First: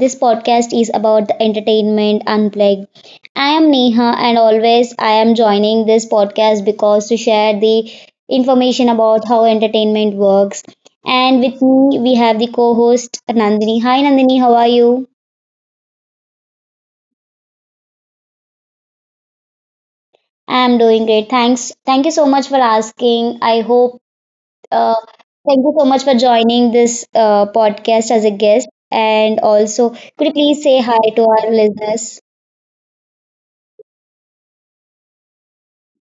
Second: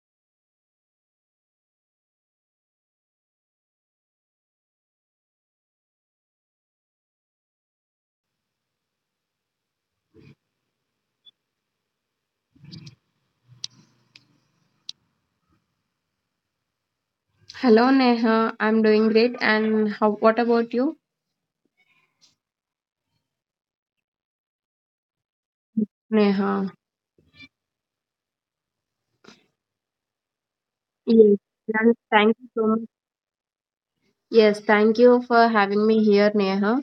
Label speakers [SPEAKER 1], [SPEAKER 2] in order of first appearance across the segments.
[SPEAKER 1] this podcast is about the entertainment unplugged. I am Neha, and always I am joining this podcast because to share the information about how entertainment works. And with me, we have the co host Nandini. Hi, Nandini, how are you?
[SPEAKER 2] Hello, Neha. I'm doing great. And how? What about you,
[SPEAKER 1] I am doing great. Thanks. Thank you so much for asking. I hope Uh,
[SPEAKER 2] Neha?
[SPEAKER 1] thank you so much for joining this podcast as a guest. And also, could you
[SPEAKER 2] Yes.
[SPEAKER 1] please say hi
[SPEAKER 2] and
[SPEAKER 1] to
[SPEAKER 2] Thank
[SPEAKER 1] our
[SPEAKER 2] you so much.
[SPEAKER 1] listeners?
[SPEAKER 2] Yes. Thank you for having me here, Neha.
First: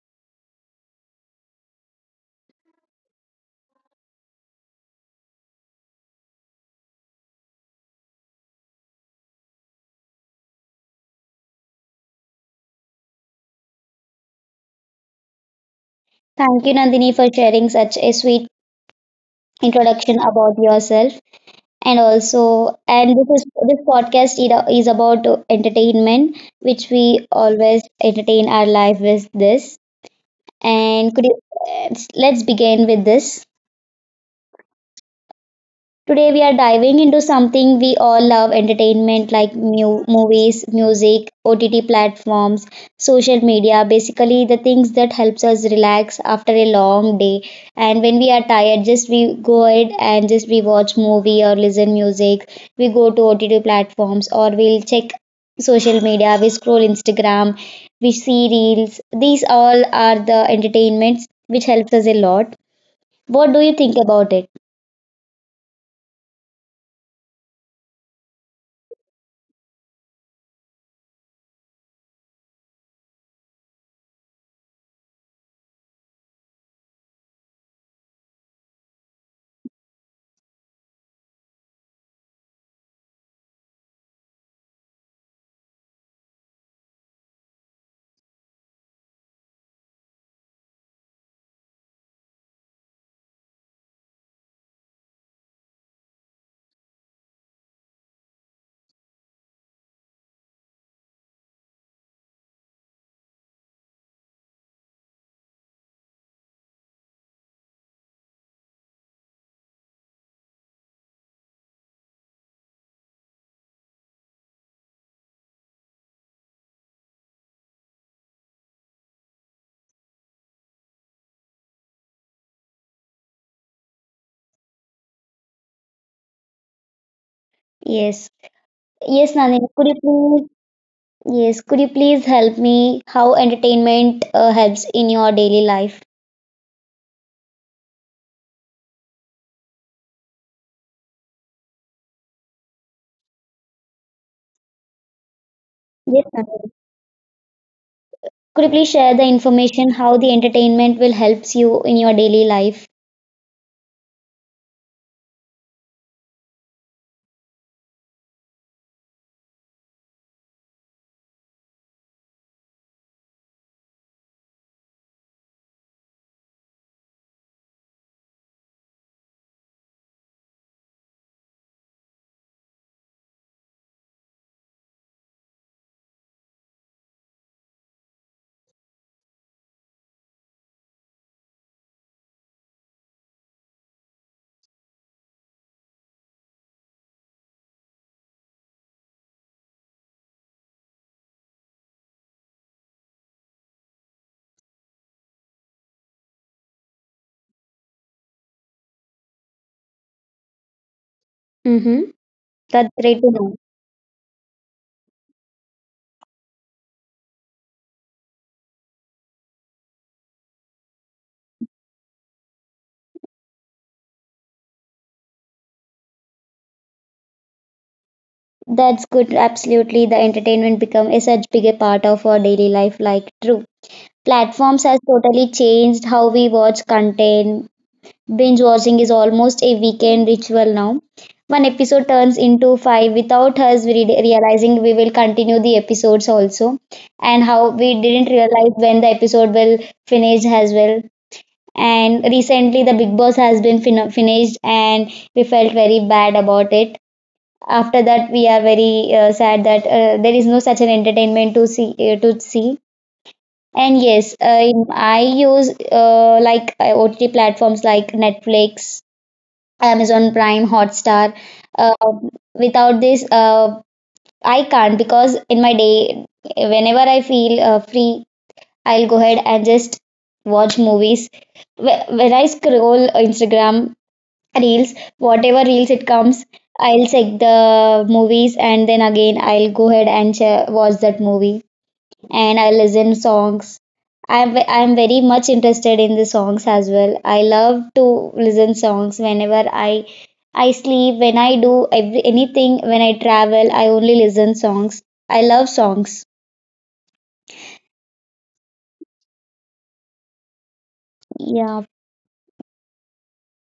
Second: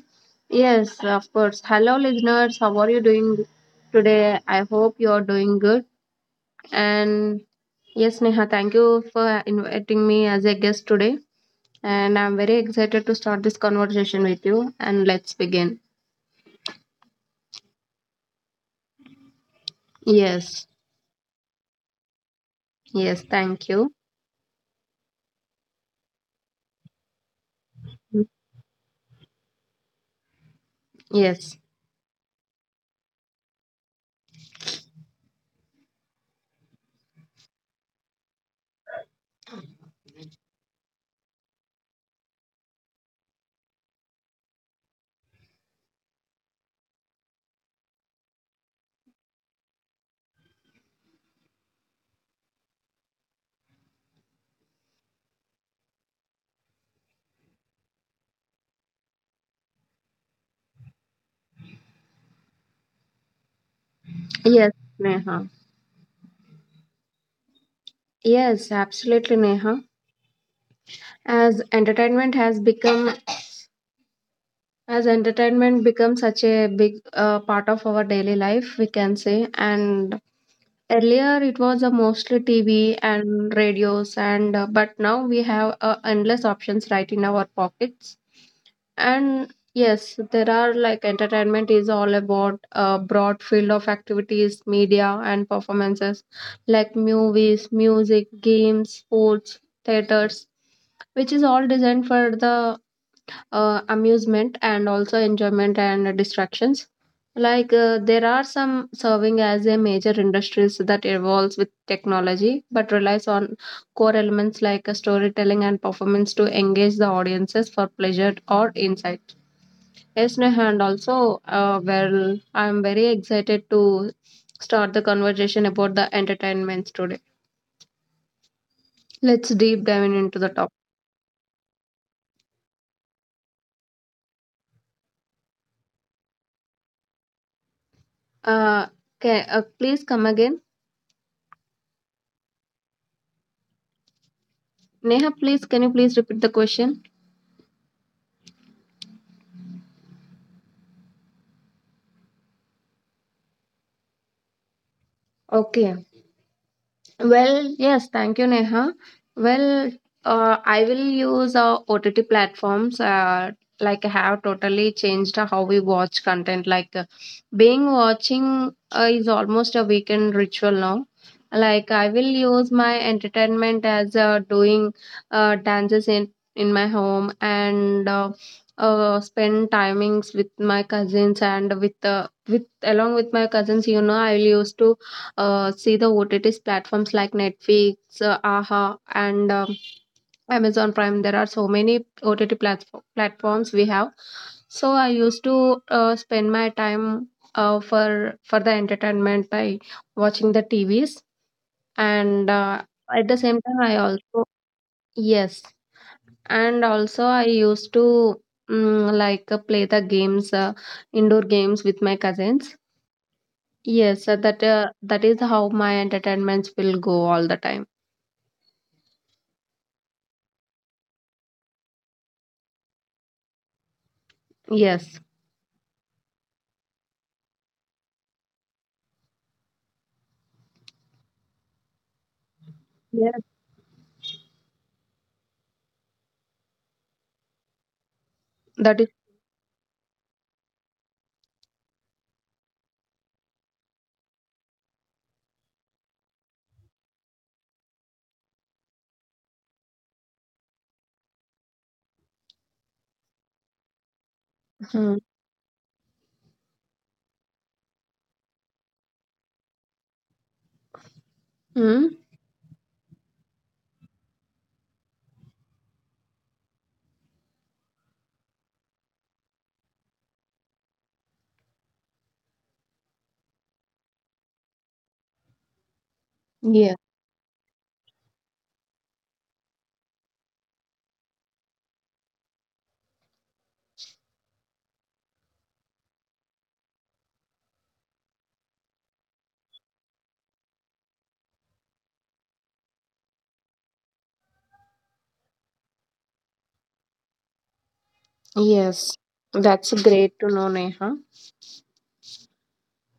[SPEAKER 2] Yes, of course. Hello, listeners. How are you doing today? I hope you are doing good. And yes, Neha, thank you for inviting me as a guest today. And I'm very excited to start this conversation with you. And let's begin.
[SPEAKER 1] Thank you, Nandini, for sharing such a sweet introduction about yourself.
[SPEAKER 2] Yes.
[SPEAKER 1] And also, and this is this
[SPEAKER 2] Yes.
[SPEAKER 1] podcast
[SPEAKER 2] Thank you.
[SPEAKER 1] is about entertainment, which we always entertain our life with this. And could you,
[SPEAKER 2] Yes.
[SPEAKER 1] let's begin with this. Today we are diving into something we all love entertainment like movies, music, OTT platforms, social media, basically the things that helps us relax after a long day. And when we are tired, just we go ahead and just we watch movie or listen music. We go to OTT platforms or we'll check social media, we scroll Instagram, we see reels. These all are the entertainments which helps us a lot. What do you think about it?
[SPEAKER 2] Yes, Neha. Yes, absolutely, Neha. As entertainment has become, as entertainment becomes such a big part of our daily life, we can say. And earlier, it was mostly TV and radios, and but now we have endless options right in our pockets. And yes, there are, like, entertainment is all about a broad field of activities, media and performances, like movies, music, games, sports, theaters, which is all designed for the amusement and also enjoyment and distractions. Like, there are some serving as a major industries that evolves with technology but relies on core elements like storytelling and performance to engage the audiences for pleasure or insight. Yes, Neha, and also, well, I'm very excited to start the conversation about the entertainments today.
[SPEAKER 1] Yes. Yes, Nandini, could you
[SPEAKER 2] Let's
[SPEAKER 1] please?
[SPEAKER 2] deep dive into the topic.
[SPEAKER 1] Yes, could you please help me? How entertainment helps in your daily life?
[SPEAKER 2] Uh, please come again. Neha,
[SPEAKER 1] Yes,
[SPEAKER 2] please, can you
[SPEAKER 1] Nandini.
[SPEAKER 2] please repeat the question?
[SPEAKER 1] Could you please share the information how the entertainment will helps you in your daily life?
[SPEAKER 2] Okay. Well, yes, thank you, Neha. Well, I will use OTT platforms like, have totally changed how we watch content. Being watching is almost a weekend ritual now. Like, I will use my entertainment as doing dances in my home and spend timings with my cousins and with along with my cousins. You know, I will use to see the OTTs platforms like Netflix, Aha, and Amazon Prime. There are so many OTT platforms we have. So I used to spend my time for the entertainment by watching the TVs,
[SPEAKER 1] Mm-hmm. That's
[SPEAKER 2] and
[SPEAKER 1] great to know.
[SPEAKER 2] at the same time I also, yes, and also I used to, play the games, indoor games with my cousins. Yes, that is how my entertainments will go all the time.
[SPEAKER 1] That's good. Absolutely, the entertainment become a such big a part of our daily life. Like true platforms has totally
[SPEAKER 2] Yes.
[SPEAKER 1] changed how we watch content. Binge watching is almost a weekend ritual now. One episode turns into five without us
[SPEAKER 2] Yes.
[SPEAKER 1] realizing we will continue the episodes also, and how we didn't realize when the episode
[SPEAKER 2] That is.
[SPEAKER 1] will finish as well. And recently, the Big Boss has been finished, and we felt very bad about it. After that, we are very sad that there is no such an entertainment to see to see. And yes, I use
[SPEAKER 2] Hmm.
[SPEAKER 1] OTT platforms like Netflix, Amazon Prime, Hotstar. Uh,
[SPEAKER 2] Hmm?
[SPEAKER 1] without this, I can't because in my day, whenever I feel free, I'll go ahead and just watch movies. When I scroll Instagram reels, whatever reels it comes, I'll check
[SPEAKER 2] Yeah.
[SPEAKER 1] the movies and then again I'll go ahead and watch that movie and I listen songs. I'm very much interested in the songs as well. I love to listen songs whenever I sleep, when I do every, anything, when I travel, I only listen songs. I love songs.
[SPEAKER 2] Yes, that's great to know, Neha.
[SPEAKER 1] Yeah,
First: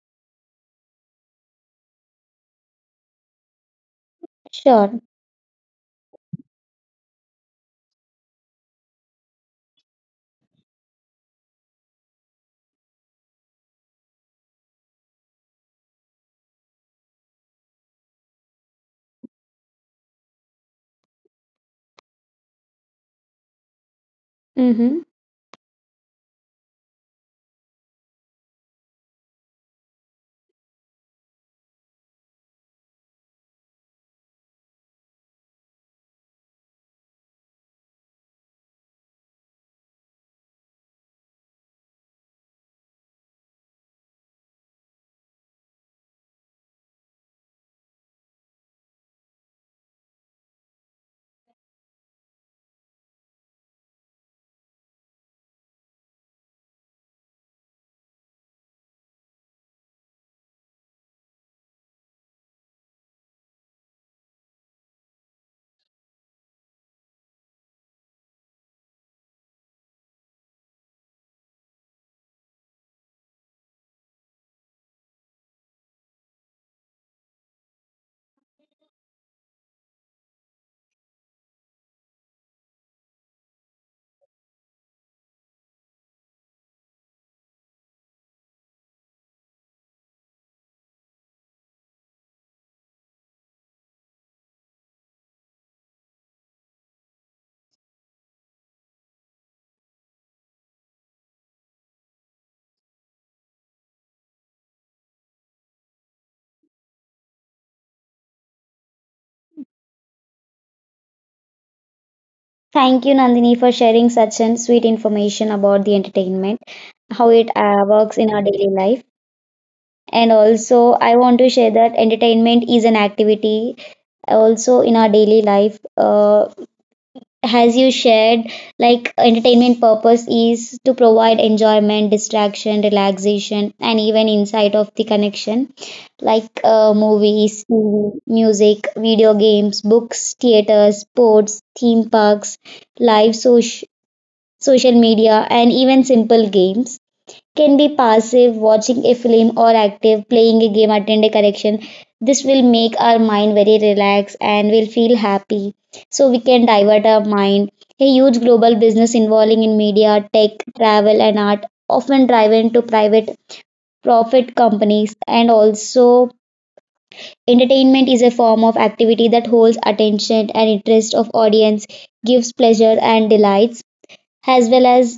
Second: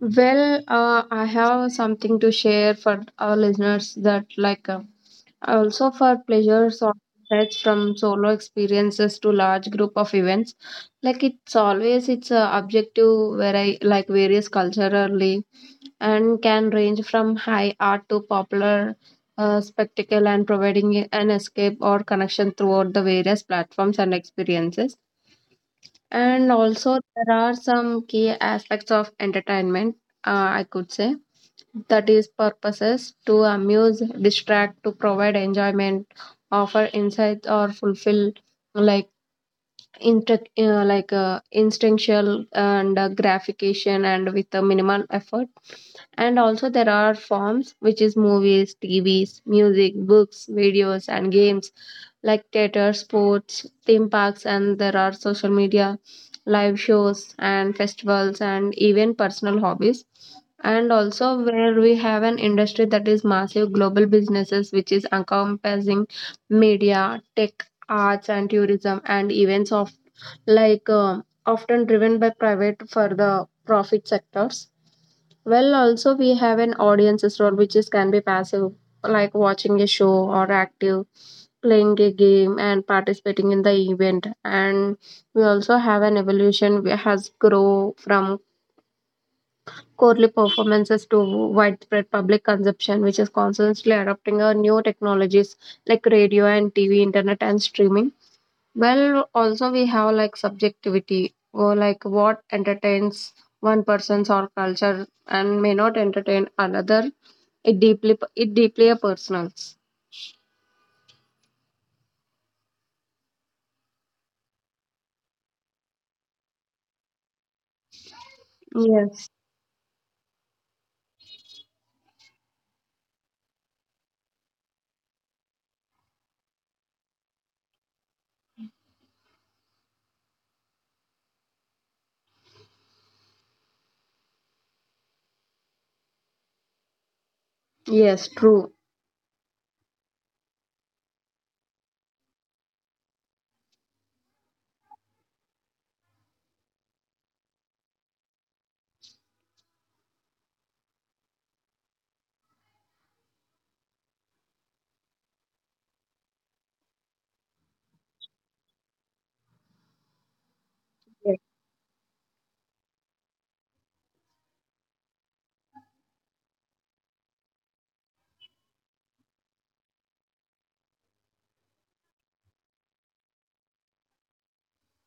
[SPEAKER 2] Well, I have something to share for our listeners that,
[SPEAKER 1] sure.
[SPEAKER 2] also for pleasures or threats, from solo experiences to large group of events. Like, it's always it's objective where I like various culturally and can range from high art to popular spectacle and providing an escape or connection throughout the various platforms and experiences.
[SPEAKER 1] Mm-hmm.
[SPEAKER 2] And also, there are some key aspects of entertainment, I could say, that is, purposes to amuse, distract, to provide enjoyment, offer insights, or fulfill, like, instinctual and gratification and with a minimal effort. And also there are forms, which is movies, TVs, music, books, videos and games, like theater, sports, theme parks, and there are social media, live shows and festivals, and even personal hobbies. And also, where we have an industry that is massive global businesses, which is encompassing media, tech, arts and tourism, and events of, often driven by private for the profit sectors. Well, also we have an audiences role, which is can be passive, like watching a show, or active, playing a game and participating in the event. And we also have an evolution, which has grow from quarterly performances to widespread public consumption, which is constantly adopting our new technologies, like radio and TV, internet and streaming. Well, also we have, like, subjectivity, or, like, what entertains one person's or culture and may not entertain another. It deeply a personal.
[SPEAKER 1] Thank you, Nandini, for sharing such an sweet information about the entertainment, how it works
[SPEAKER 2] Yes.
[SPEAKER 1] in our daily life. And also, I want to share that entertainment is an activity also in our daily life. As you shared, like entertainment purpose is to provide enjoyment, distraction, relaxation, and even insight of the connection, like movies,
[SPEAKER 2] Yes,
[SPEAKER 1] TV,
[SPEAKER 2] true.
[SPEAKER 1] music, video games, books, theaters, sports, theme parks, live social media, and even simple games can be passive, watching a film, or active, playing a game, attend a correction. This will make our mind very relaxed and we'll feel happy. So we can divert our mind. A huge global business involving in media, tech, travel, and
[SPEAKER 2] Yes.
[SPEAKER 1] art often driven to private profit companies, and also entertainment is a form of activity that holds attention and interest of audience, gives pleasure and delights, as well as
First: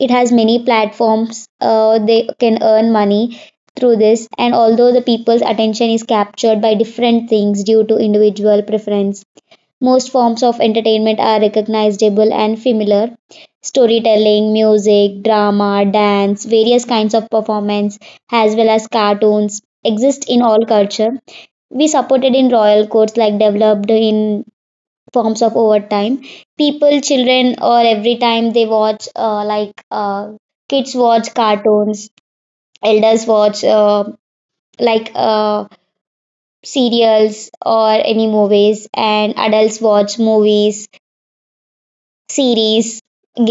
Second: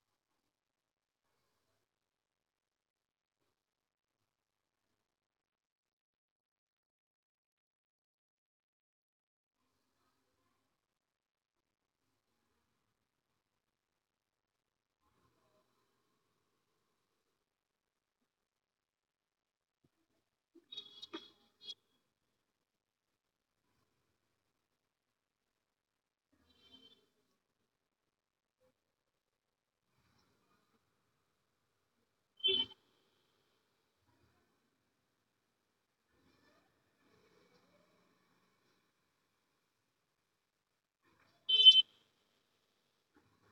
[SPEAKER 1] it has many platforms they can earn money through this. And although the people's attention is captured by different things due to individual preference, most forms of entertainment are recognizable and familiar: storytelling, music, drama, dance, various kinds of performance, as well as cartoons exist in all culture. We supported in royal courts like developed in forms of overtime. People, children, or every time they watch, kids watch cartoons, elders watch like uh, serials or any movies, and adults watch movies series,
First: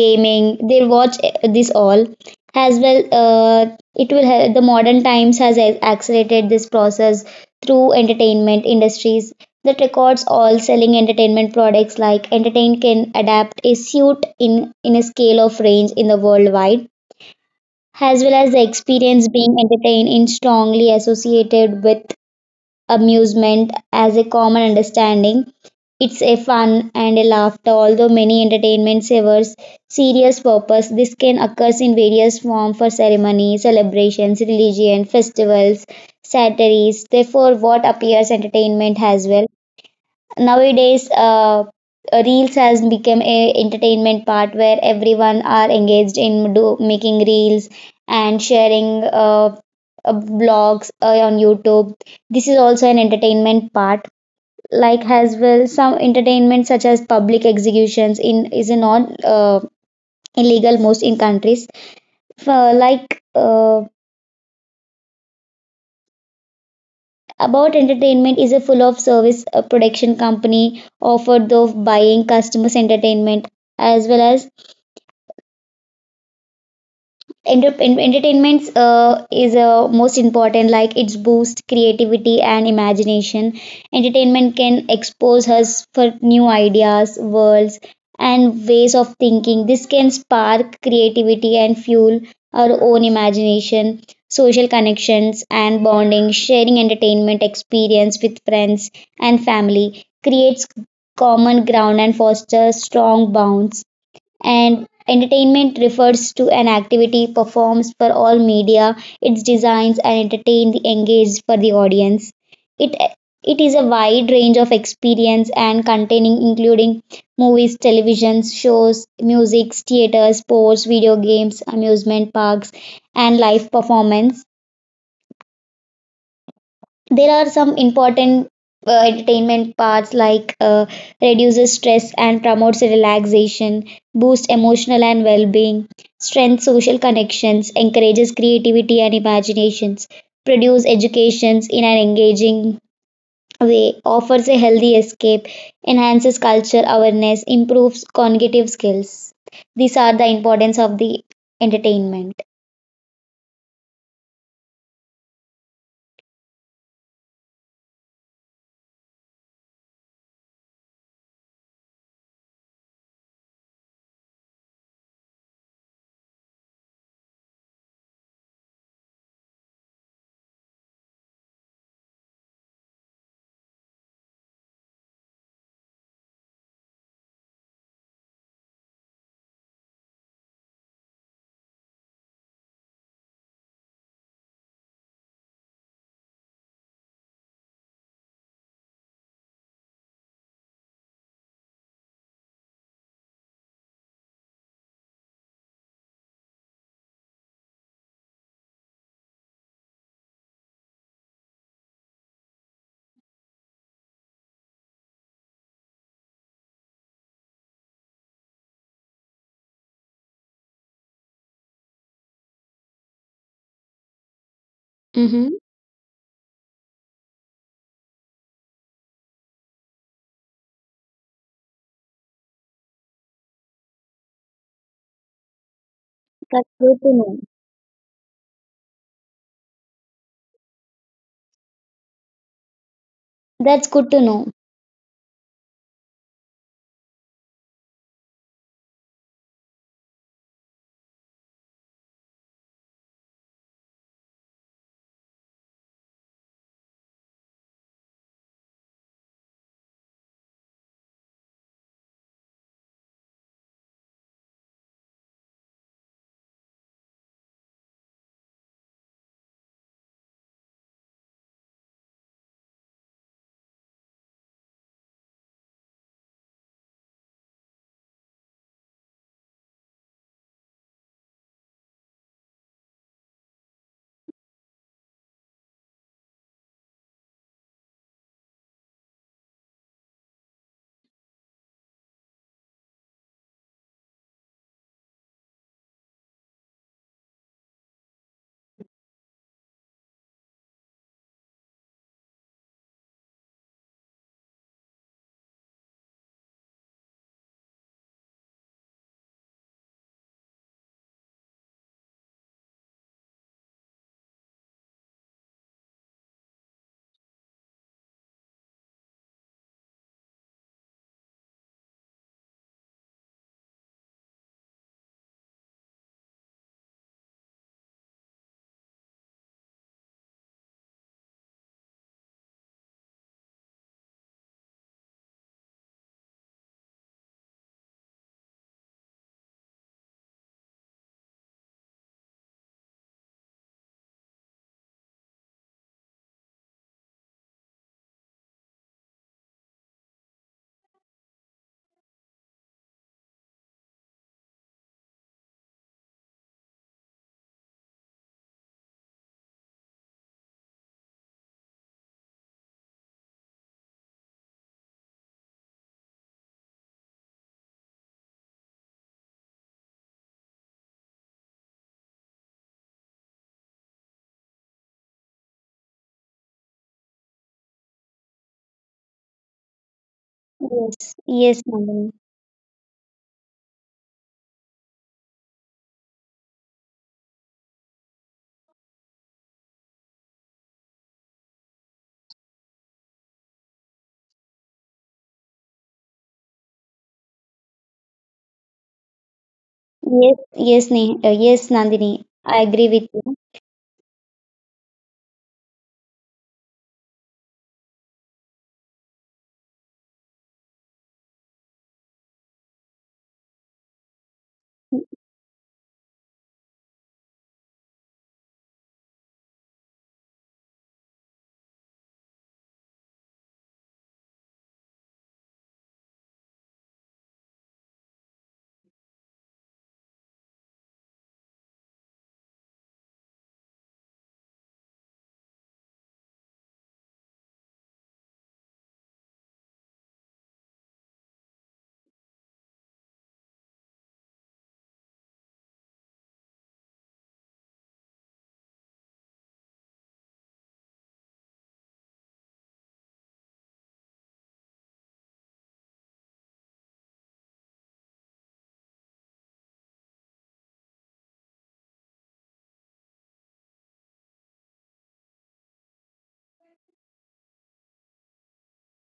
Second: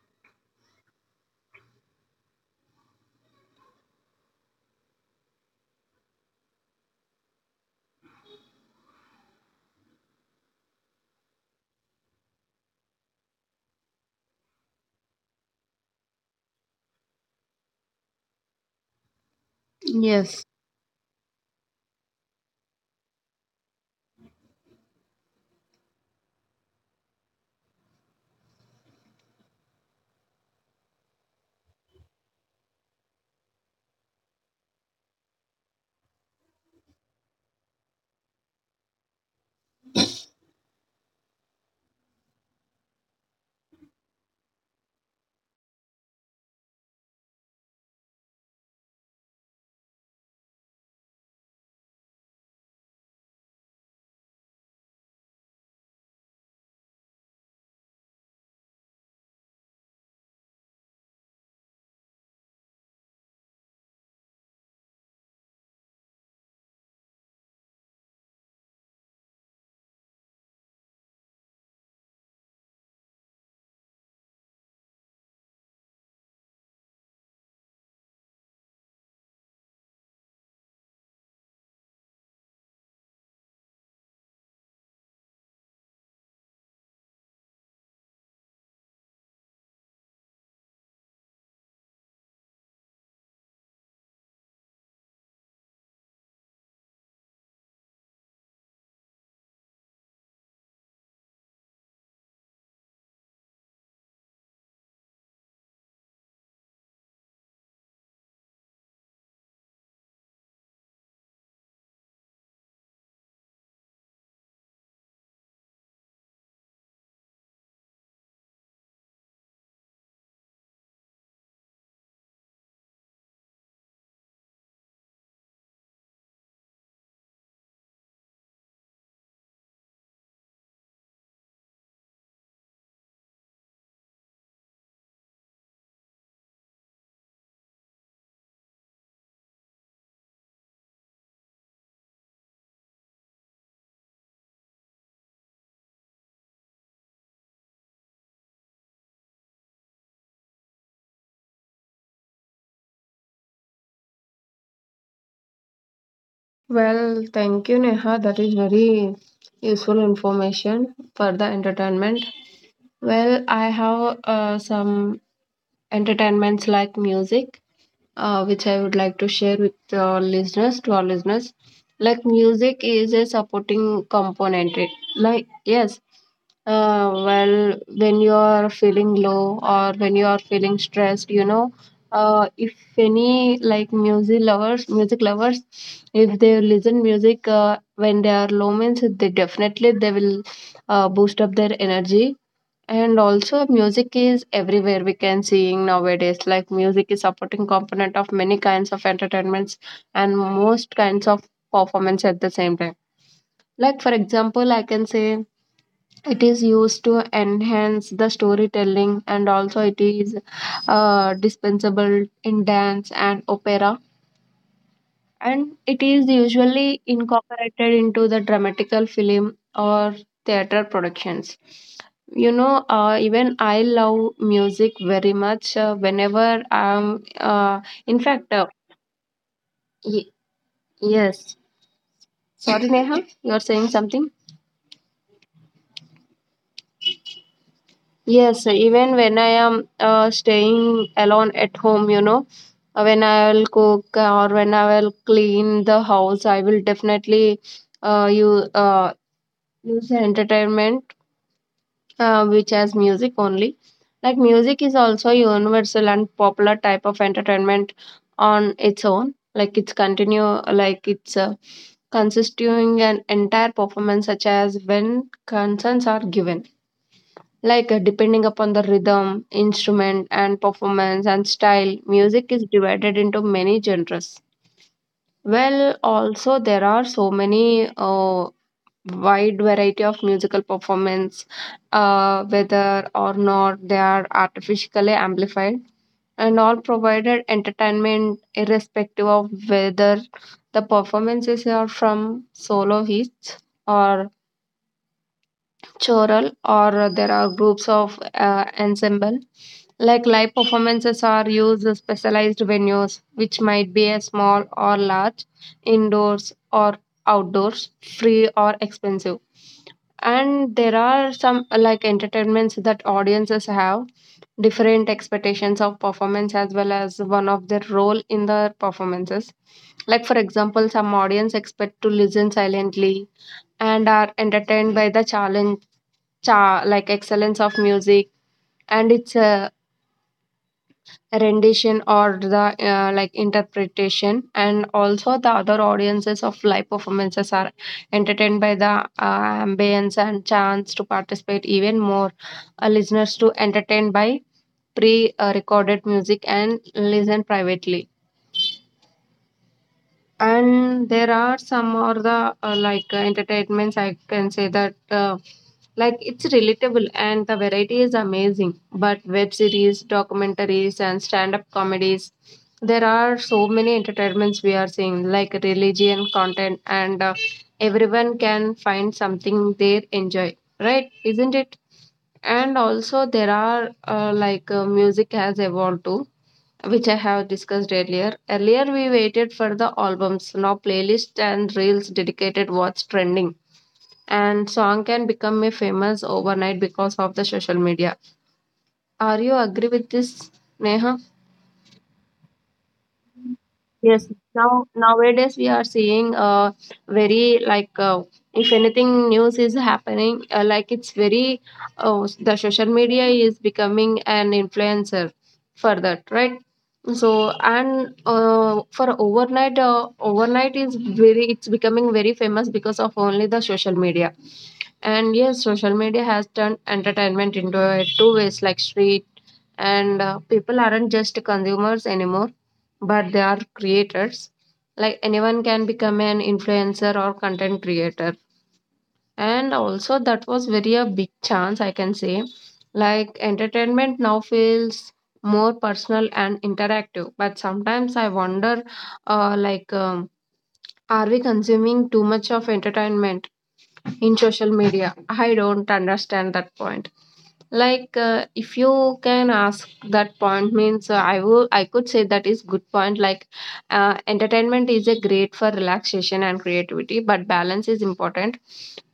[SPEAKER 1] gaming. They watch this all as well. It will help. The modern times has accelerated this process through entertainment industries that records all selling entertainment products, like entertain can adapt a suit in a scale of range in the worldwide, as well as the experience being entertained in
[SPEAKER 2] Yes.
[SPEAKER 1] strongly associated with amusement as a common understanding. It's a fun and a laughter, although many entertainment serves serious purpose. This can occur in various forms for ceremony, celebrations, religion, festivals, satires. Therefore, what appears entertainment as well. Nowadays, reels has become a entertainment part where everyone are engaged in do making reels and sharing blogs on YouTube. This is also an entertainment part, like as well some entertainment such as public executions in is not illegal most in countries for like about entertainment is a full of service production company offered of buying customers entertainment, as well as entertainments is most important, like it's boost creativity and imagination. Entertainment can expose us for new ideas, worlds, and ways of thinking. This can spark creativity and fuel our own imagination. Social connections and bonding: sharing entertainment experience with friends and family creates common ground and fosters strong bonds. And entertainment refers to an activity performed for all media, its designs and entertain the engaged for the audience. It it is a wide range of experience and containing, including movies, televisions shows, music, theaters, sports, video games, amusement parks, and live performance. There are some important entertainment parts like reduces stress and promotes relaxation, boosts emotional and well-being, strengthens social connections, encourages creativity and imaginations, produce educations in an engaging way, offers a healthy escape, enhances culture awareness, improves cognitive skills. These are the importance of the entertainment.
[SPEAKER 2] Well, thank you, Neha. That is very useful information for the entertainment. Well, I have some entertainments like music, which I would like to share with our listeners to our listeners. Like, music is a supporting component. It, like, yes, well, when you are feeling low or when you are feeling stressed, you know, if any like music lovers, if they listen music when they are low means, they definitely they will boost up their energy. And also, music is everywhere we can seeing nowadays. Like, music is supporting component of many kinds of entertainments and most kinds of performance at the same time. Like, for example, I can say it is used to enhance the storytelling, and also it is dispensable in dance and opera,
[SPEAKER 1] Mm-hmm.
[SPEAKER 2] and it is usually incorporated into the dramatical film or theater productions. You know, even I love music very much. Uh, whenever
[SPEAKER 1] That's good to
[SPEAKER 2] I'm
[SPEAKER 1] know.
[SPEAKER 2] in fact y- yes Sorry, Neha, you're saying
[SPEAKER 1] That's good to
[SPEAKER 2] something.
[SPEAKER 1] know.
[SPEAKER 2] Yes, even when I am staying alone at home, you know, when I will cook or when I will clean the house, I will definitely you uh, use the entertainment which has music only. Like, music is also universal and popular type of entertainment on its own. Like, it's consisting an entire performance, such as when concerns are given. Like, depending upon the rhythm, instrument, and performance and style, music is divided into many genres. Well, also there are so many wide variety of musical performance, whether or not they are artificially amplified, and all provided entertainment irrespective of whether the performances are from soloists, or choral, or there are groups of ensemble. Like, live performances are used in specialized venues, which might be a small or large, indoors or outdoors, free or expensive. And there are some entertainments that audiences have different expectations of performance, as well as one of their role in the performances. Like, for example, some audience expect to listen silently and are entertained by the challenge cha like excellence of music and its rendition, or the interpretation. And also, the other audiences of live performances are entertained by the ambience and chance to participate even more. Listeners to entertain by pre-recorded music and listen privately. And there are some, or the like entertainments I can say that, like, it's relatable and the variety is amazing, but web series, documentaries and stand up comedies, there are so many entertainments we are seeing, like religion content, and everyone can find something they enjoy,
[SPEAKER 1] Yes,
[SPEAKER 2] right? Isn't
[SPEAKER 1] yes,
[SPEAKER 2] it?
[SPEAKER 1] Nandini.
[SPEAKER 2] And also, there are music has evolved too, which I have discussed earlier. Earlier, we waited for the albums. Now, playlists and reels dedicated what's trending. And song can become a famous overnight because of the social media. Are you agree with
[SPEAKER 1] Yes,
[SPEAKER 2] this,
[SPEAKER 1] yes,
[SPEAKER 2] Neha?
[SPEAKER 1] Ne- uh, yes, Nandini. I agree with you.
[SPEAKER 2] Yes, nowadays we are seeing very like if anything news is happening, like, it's very, oh, the social media is becoming an influencer for that, right? So, and for overnight overnight is very, it's becoming very famous because of only the social media. And yes, social media has turned entertainment into a two ways like street. And people aren't just consumers anymore, but they are creators. Like, anyone can become an influencer or content creator. And also, that was very a big chance, I can say. Like, entertainment now feels more personal and interactive. But sometimes I wonder, uh, like, um, are we consuming too much of entertainment in social media? I don't understand that point. Like, if you can ask that point, means, I could say that is good point. Like, entertainment is a great for relaxation and creativity, but balance is important.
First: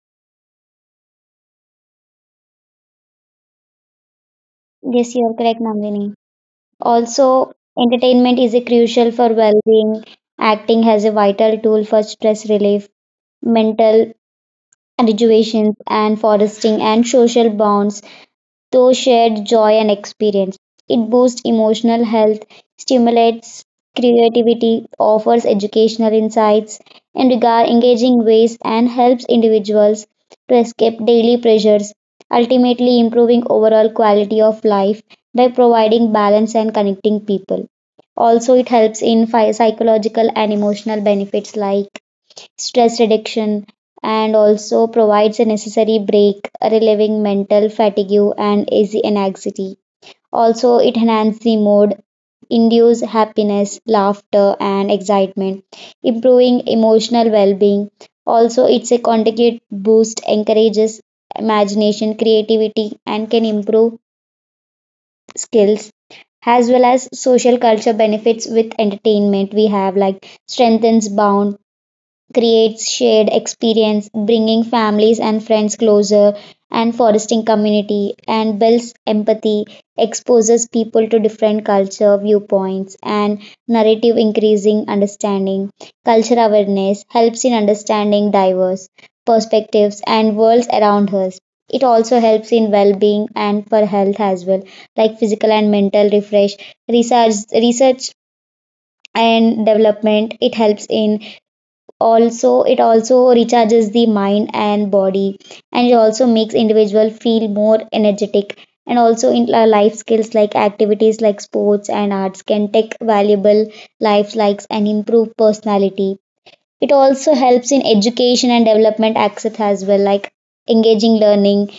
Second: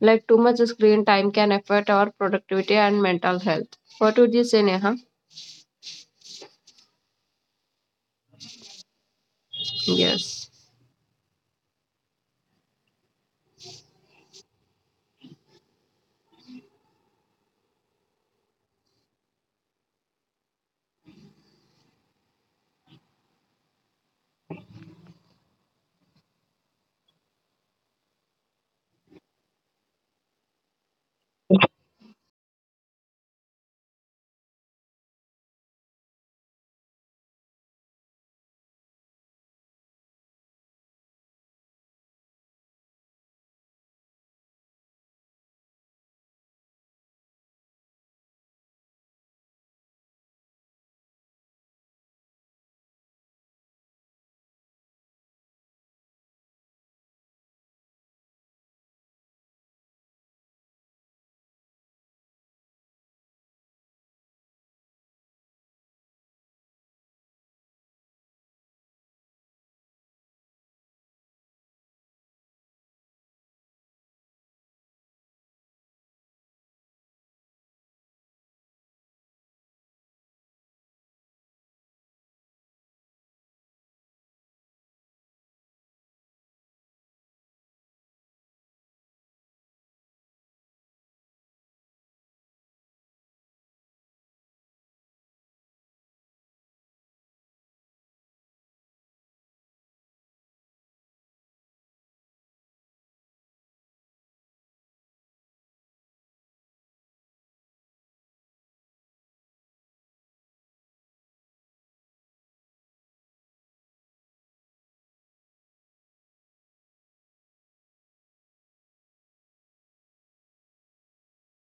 [SPEAKER 2] Like, too much screen time can affect our productivity and mental health. What would you say, Neha?
[SPEAKER 1] Yes, you are correct, Nandini. Also, entertainment is a crucial for well-being.
[SPEAKER 2] Yes.
[SPEAKER 1] Acting has a vital tool for stress relief, mental rejuvenation, and fostering and social bonds through shared joy and experience. It boosts emotional health, stimulates creativity, offers educational insights and regard engaging ways, and helps individuals to escape daily pressures, ultimately improving overall quality of life by providing balance and connecting people. Also, it helps in psychological and emotional benefits like stress reduction, and also provides a necessary break, relieving mental fatigue and easy anxiety. Also, it enhances the mood, induce happiness, laughter, and excitement, improving emotional well-being. Also, it's a conjugate boost, encourages imagination, creativity, and can improve skills, as well as social culture benefits with entertainment we have like strengthens bond, creates shared experience, bringing families and friends closer and fostering community, and builds empathy, exposes people to different culture viewpoints and narrative increasing understanding. Culture awareness helps in understanding diverse perspectives and worlds around us. It also helps in well-being and for health as well, like physical and mental refresh, research and development. It helps in also it also recharges the mind and body, and it also makes individual feel more energetic, and also in life skills like activities like sports and arts can take valuable life likes and improve personality. It also helps in education and development access as well, like engaging learning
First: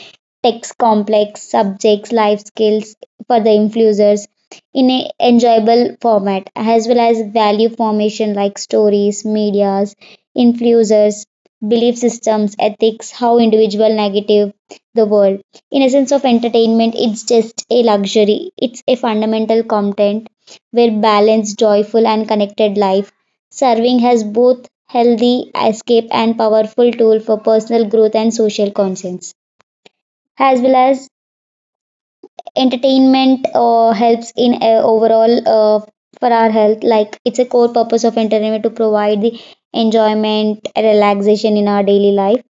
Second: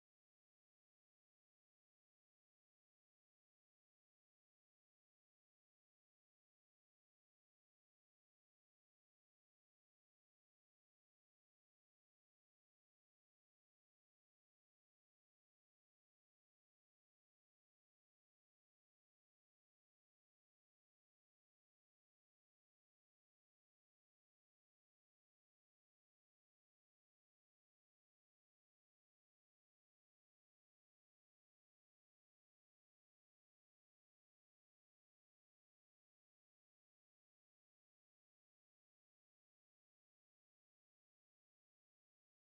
[SPEAKER 1] text complex subjects, life skills for the influencers in a enjoyable format, as well as value formation like stories, medias, influencers, belief systems, ethics, how individual negative the world. In essence of entertainment, it's just a luxury. It's a fundamental content where balanced, joyful, and connected life serving as both healthy escape and powerful tool for personal growth and social conscience, as well as entertainment helps in overall for our health, like it's a core purpose of entertainment to provide the enjoyment relaxation in our daily life.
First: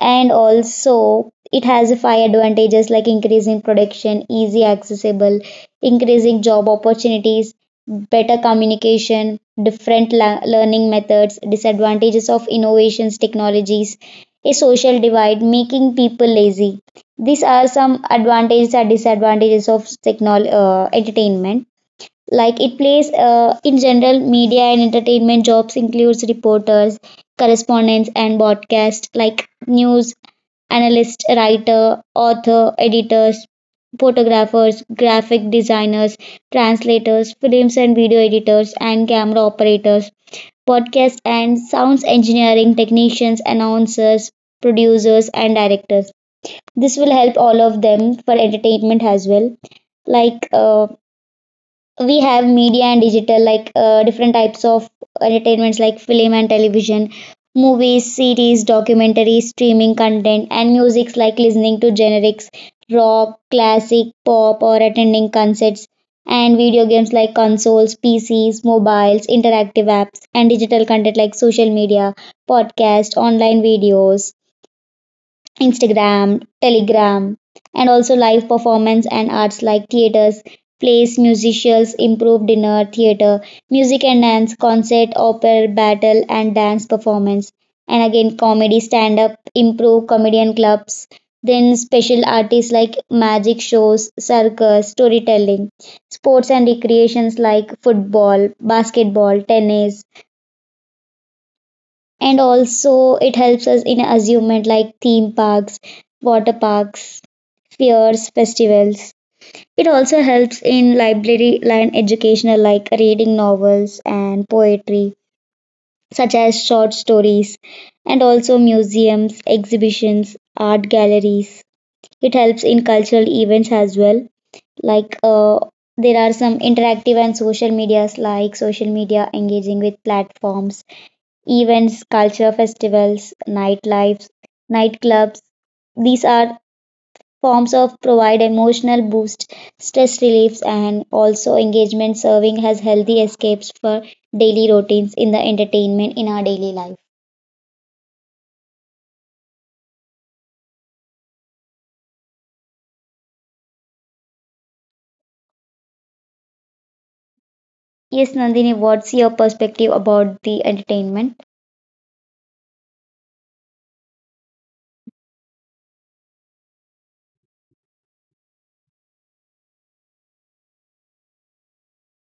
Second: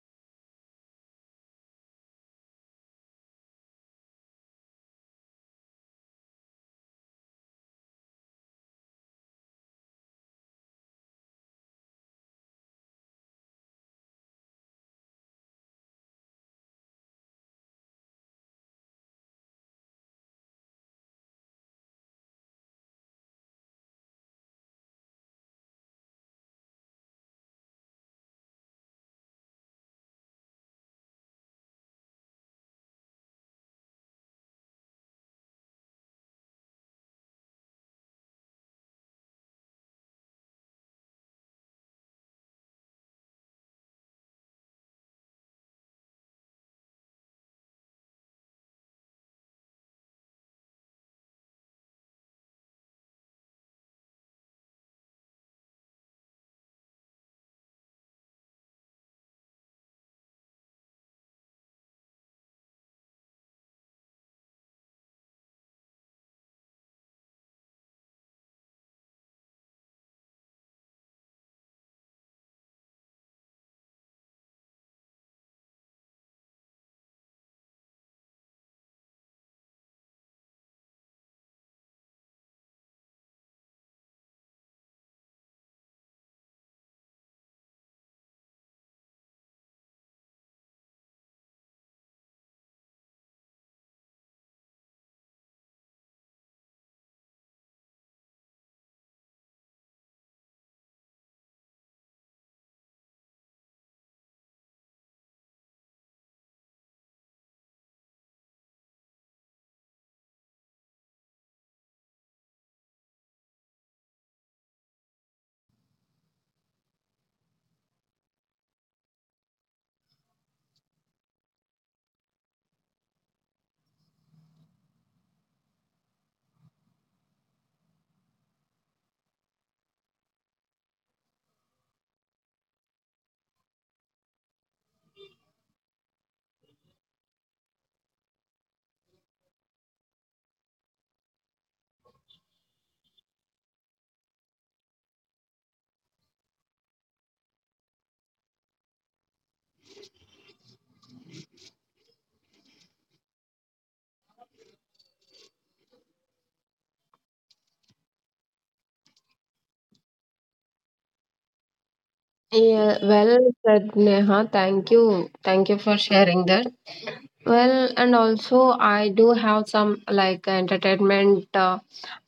[SPEAKER 1] And also it has five advantages like increasing production, easy accessible, increasing job opportunities, better communication, different learning methods. Disadvantages of innovations technologies: a social divide, making people lazy. These are some advantages and disadvantages of entertainment. Like it plays in general media and entertainment jobs includes reporters, correspondents and broadcast like news analyst, writer, author, editors, photographers, graphic designers, translators, films and video editors and camera operators, podcast and sounds engineering technicians, announcers, producers and directors. This will help all of them for entertainment as well, like we have media and digital like different types of entertainments like film and television, movies, series, documentaries, streaming content, and musics like listening to generics rock classic pop or attending concerts, and video games like consoles, pcs, mobiles, interactive apps, and digital content like social media, podcast, online videos, Instagram, Telegram, and also live performance and arts like theaters, plays, musicals, improv dinner, theater, music and dance, concert, opera, battle, and dance performance. And again, comedy, stand up, improv, comedian clubs. Then special artists like magic shows, circus, storytelling, sports and recreations like football, basketball, tennis, and also it helps us in amusement like theme parks, water parks, fairs, festivals. It also helps in library and educational like reading novels and poetry such as short stories, and also museums, exhibitions, art galleries. It helps in cultural events as well, like there are some interactive and social medias like social media engaging with platforms events, culture festivals, nightlife, nightclubs. These are forms of provide emotional boost, stress reliefs, and also engagement, serving as healthy escapes for daily routines in the entertainment in our daily life. Yes, Nandini, what's your perspective about the entertainment?
[SPEAKER 2] Yeah, well said, Neha. Thank you. Thank you for sharing that. Well, and also I do have some like entertainment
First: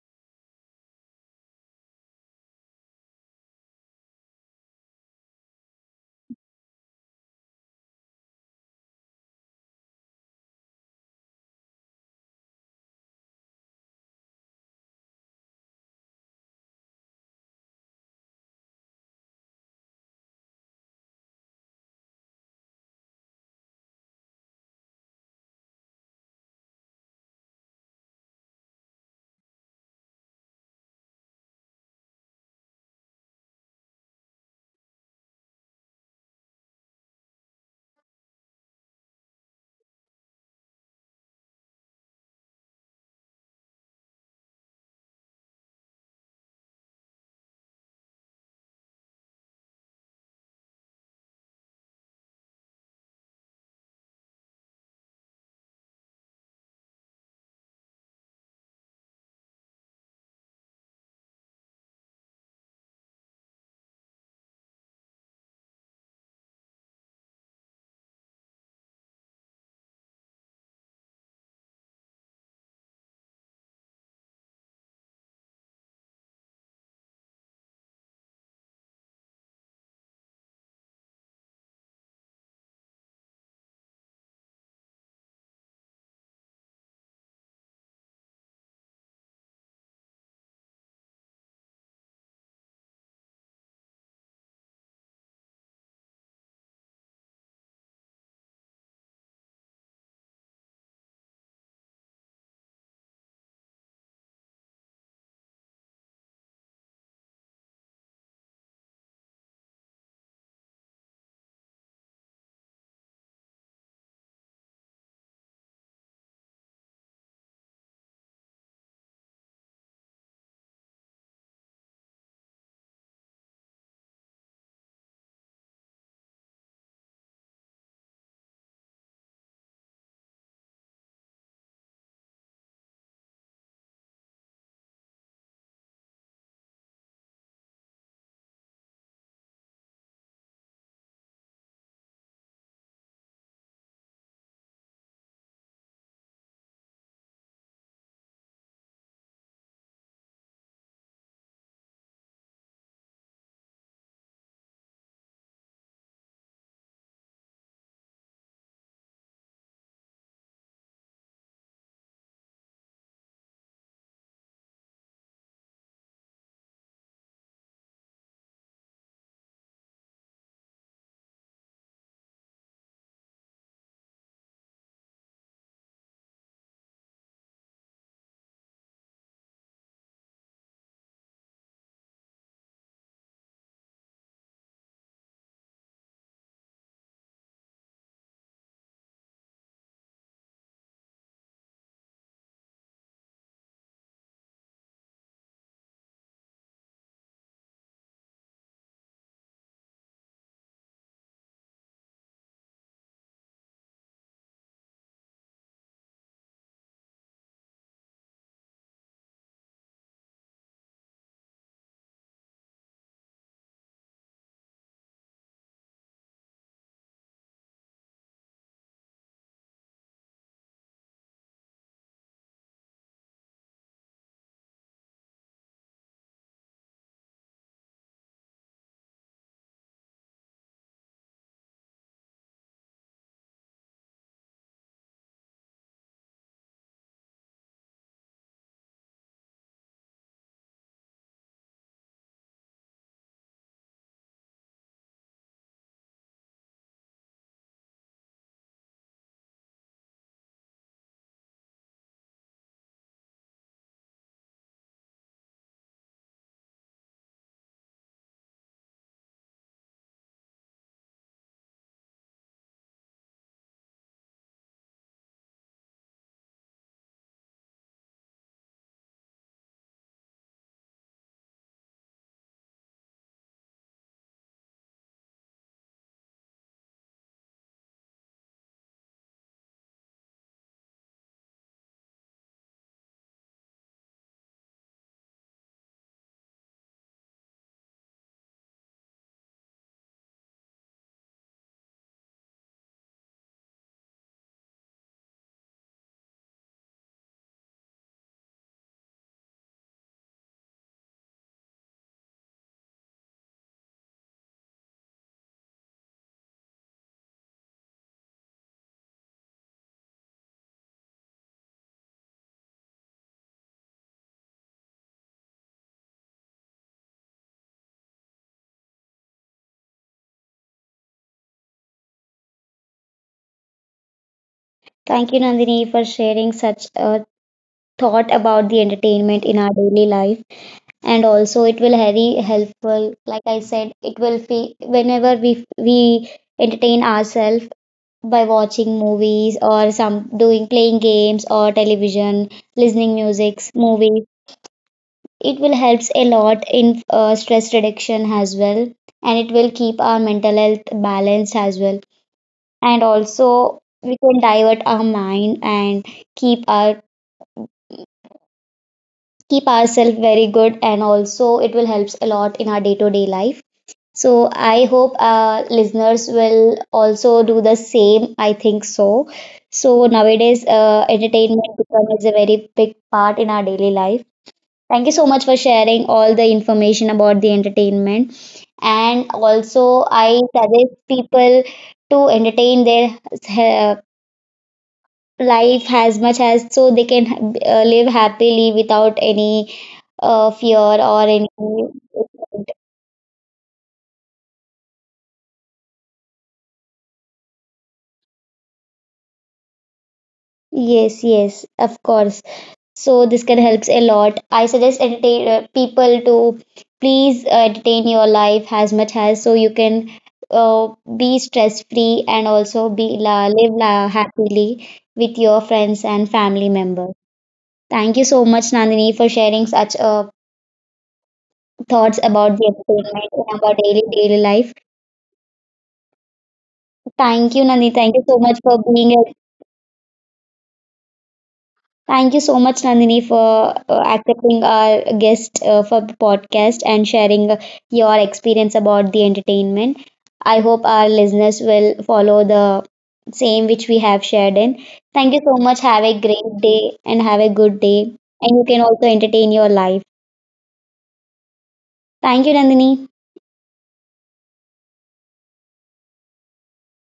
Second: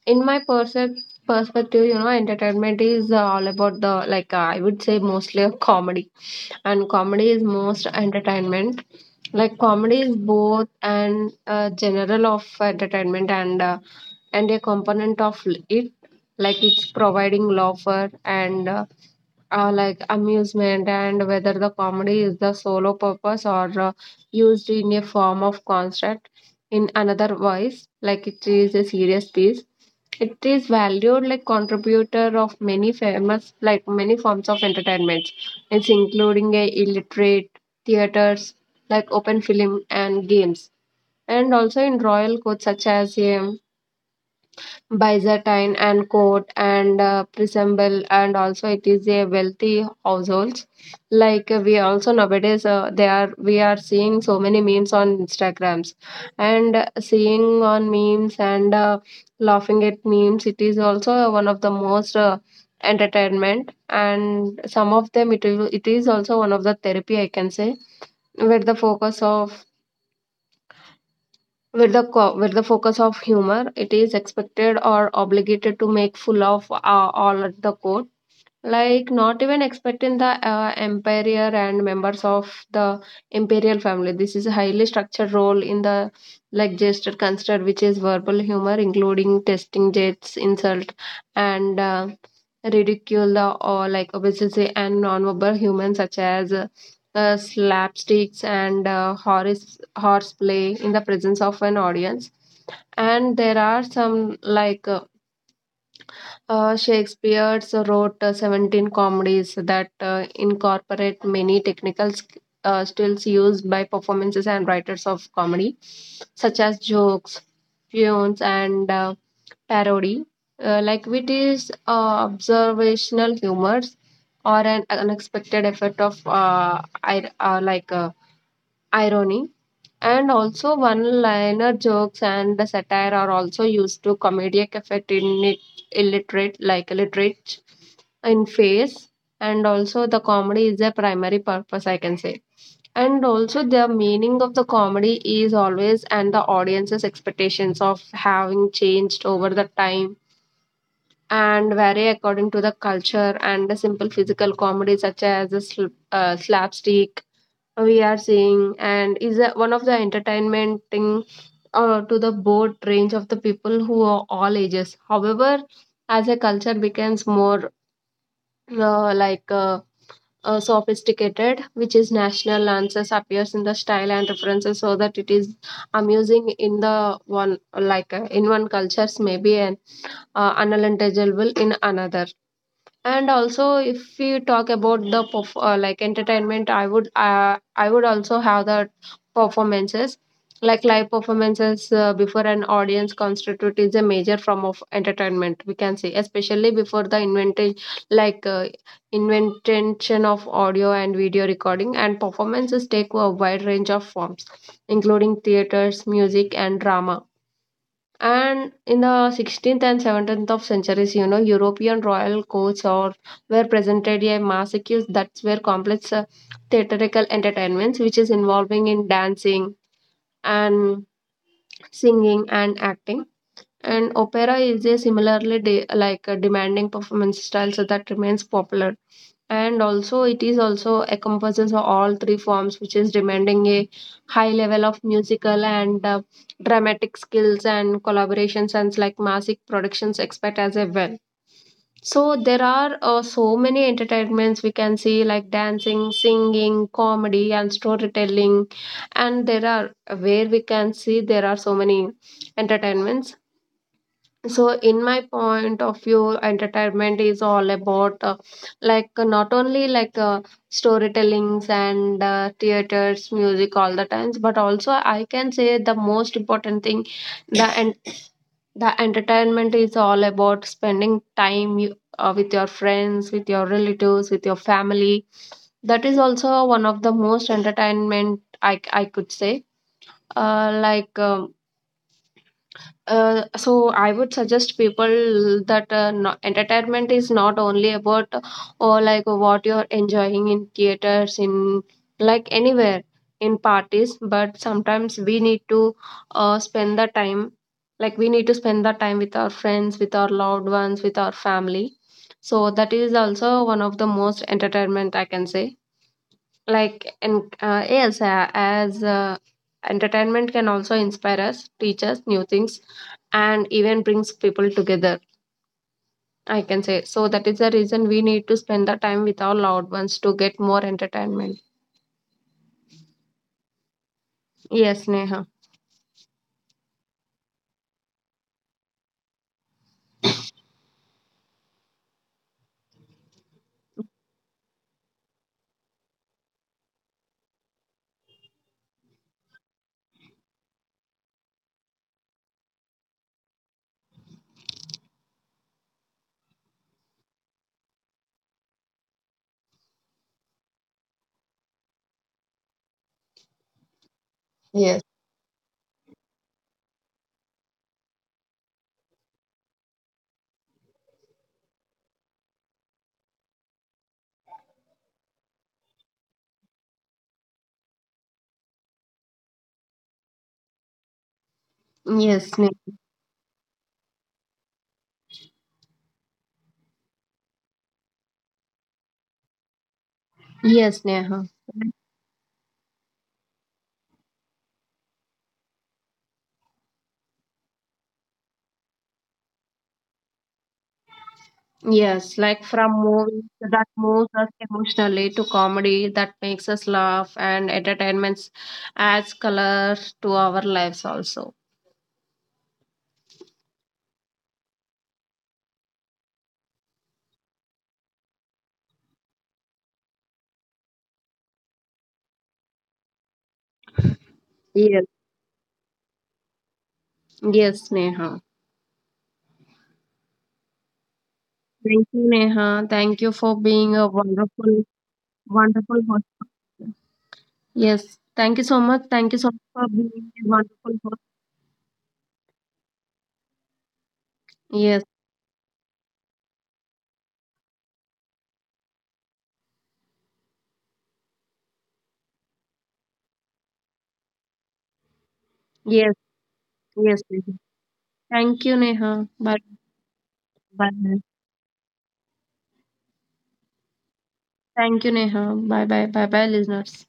[SPEAKER 2] in my perspective. You know, entertainment is all about the like I would say mostly a comedy, and comedy is most entertainment. Like comedy is both an general of entertainment and a component of it. Like it's providing laughter and like amusement, and whether the comedy is the solo purpose or used in a form of construct in another voice, like it is a serious piece. It is valued like contributor of many famous like many forms of entertainment. It's including a illiterate theaters like open film and games, and also in royal codes such as a Byzantine and court and Prisamble, and also it is a wealthy households. Like we also nowadays they are we are seeing so many memes on Instagrams and seeing on memes and laughing at memes, it is also one of the most entertainment. And some of them, it, will, it is also one of the therapy, I can say, where the focus of with the focus of humor, it is expected or obligated to make full of all at the core, like not even expecting the emperor and members of the imperial family. This is a highly structured role in the like gesture construct, which is verbal humor including testing jets insult and ridicule or like obesity, and non-verbal humor such as slapsticks and horseplay in the presence of an audience. And there are some like Shakespeare wrote 17 comedies that incorporate many technical skills used by performances and writers of comedy, such as jokes, punes, and parody. Like wit is observational humors or an unexpected effect of like irony. And also, one-liner jokes and satire are also used to comedic effect in it, illiterate, like illiterate in face. And also, the comedy is their primary purpose, I can say. And also, the meaning of the comedy is always and the audience's expectations of having changed over the time and vary according to the culture, and the simple physical comedy such as the slapstick we are seeing and is a, one of the entertainment thing to the broad range of the people who are all ages. However, as a culture becomes more uh, like uh, sophisticated, which is national answers appears in the style and references, so that it is amusing in the one like in one cultures maybe, and unintelligible in another. And also, if we talk about the like entertainment, I would also have the performances, like live performances before an audience constitute is a major form of entertainment, we can say, especially before the invention like invention of audio and video recording. And performances take a wide range of forms including theaters music and drama. And in the 16th and 17th of centuries, you know, European royal courts or were presented a massacre, that's where complex theatrical entertainments, which is involving in dancing and singing and acting. And opera is a similarly like a demanding performance style so that remains popular. And also it is also encompasses all three forms, which is demanding a high level of musical and dramatic skills and collaborations, and like massive productions expect as a well. So there are so many entertainments we can see, like dancing, singing, comedy and storytelling, and there are where we can see there are so many entertainments. So in my point of view, entertainment is all about not only like storytellings and theaters music all the times, but also I can say the most important thing, the and the entertainment is all about spending time you, with your friends, with your relatives, with your family. That is also one of the most entertainment I could say. uh, like um, so I would suggest people that no, entertainment is not only about or like what you're enjoying in theaters, in like anywhere, in parties, but sometimes we need to spend the time, like we need to spend the time with our friends, with our loved ones, with our family. So that is also one of the most entertainment I can say. Like and Yes, as entertainment can also inspire us, teach us new things, and even brings people together, I can say. So that is the reason we need to spend the time with our loved ones to get more entertainment. Yes,
[SPEAKER 1] Thank you,
[SPEAKER 2] Neha.
[SPEAKER 1] Nandini, for sharing such a thought about the entertainment in our daily life. And also it will very helpful, like I said, it will feel whenever we entertain ourselves by watching movies or some doing playing games or television, listening musics, movies. It will helps a lot in stress reduction as well, and it will keep our mental health balanced as well. And also we can divert our
[SPEAKER 2] Yes.
[SPEAKER 1] mind and keep our keep ourselves very good, and also it will helps a lot in our day to day life. So I hope listeners will also do the same. I think so. So nowadays, entertainment becomes a very
[SPEAKER 2] Yes, Ne-.
[SPEAKER 1] big part in our daily life. Thank you so much for sharing all the information about the entertainment. And also, I suggest
[SPEAKER 2] Yes, Neha.
[SPEAKER 1] people to entertain their uh, life as much as so they can live happily without any fear or any.
[SPEAKER 2] Yes, like from movies that moves us emotionally to comedy that makes us laugh, and entertainments adds color to our lives
[SPEAKER 1] Yes,
[SPEAKER 2] also.
[SPEAKER 1] yes, of course. So this can helps a lot. I suggest entertain people to please entertain your life as much as so you can be stress free, and also live happily
[SPEAKER 2] Yes.
[SPEAKER 1] with your friends and family members.
[SPEAKER 2] Yes,
[SPEAKER 1] Thank you so
[SPEAKER 2] Neha.
[SPEAKER 1] much, Nandini, for sharing such
[SPEAKER 2] Thank
[SPEAKER 1] thoughts
[SPEAKER 2] you,
[SPEAKER 1] about the
[SPEAKER 2] Neha. Thank
[SPEAKER 1] entertainment
[SPEAKER 2] you
[SPEAKER 1] and
[SPEAKER 2] for
[SPEAKER 1] about
[SPEAKER 2] being
[SPEAKER 1] daily
[SPEAKER 2] a
[SPEAKER 1] daily life.
[SPEAKER 2] wonderful, wonderful host.
[SPEAKER 1] Thank you, Nandini. Thank
[SPEAKER 2] Yes.
[SPEAKER 1] you so much
[SPEAKER 2] Thank you
[SPEAKER 1] for
[SPEAKER 2] so much.
[SPEAKER 1] being
[SPEAKER 2] Thank you so much for being a wonderful host.
[SPEAKER 1] Thank you so much, Nandini, for accepting
[SPEAKER 2] Yes.
[SPEAKER 1] our guest for the podcast and sharing your experience about the entertainment. I hope our listeners will follow the same which we have shared in. Thank you so much. Have
[SPEAKER 2] Yes.
[SPEAKER 1] a great day and
[SPEAKER 2] Yes.
[SPEAKER 1] have a
[SPEAKER 2] Neha.
[SPEAKER 1] good day. And you
[SPEAKER 2] Thank
[SPEAKER 1] can
[SPEAKER 2] you,
[SPEAKER 1] also
[SPEAKER 2] Neha.
[SPEAKER 1] entertain
[SPEAKER 2] Bye.
[SPEAKER 1] your life.
[SPEAKER 2] Bye.
[SPEAKER 1] Thank you, Nandini.
[SPEAKER 2] Thank you, Neha. Bye. Bye. Bye. Bye, listeners.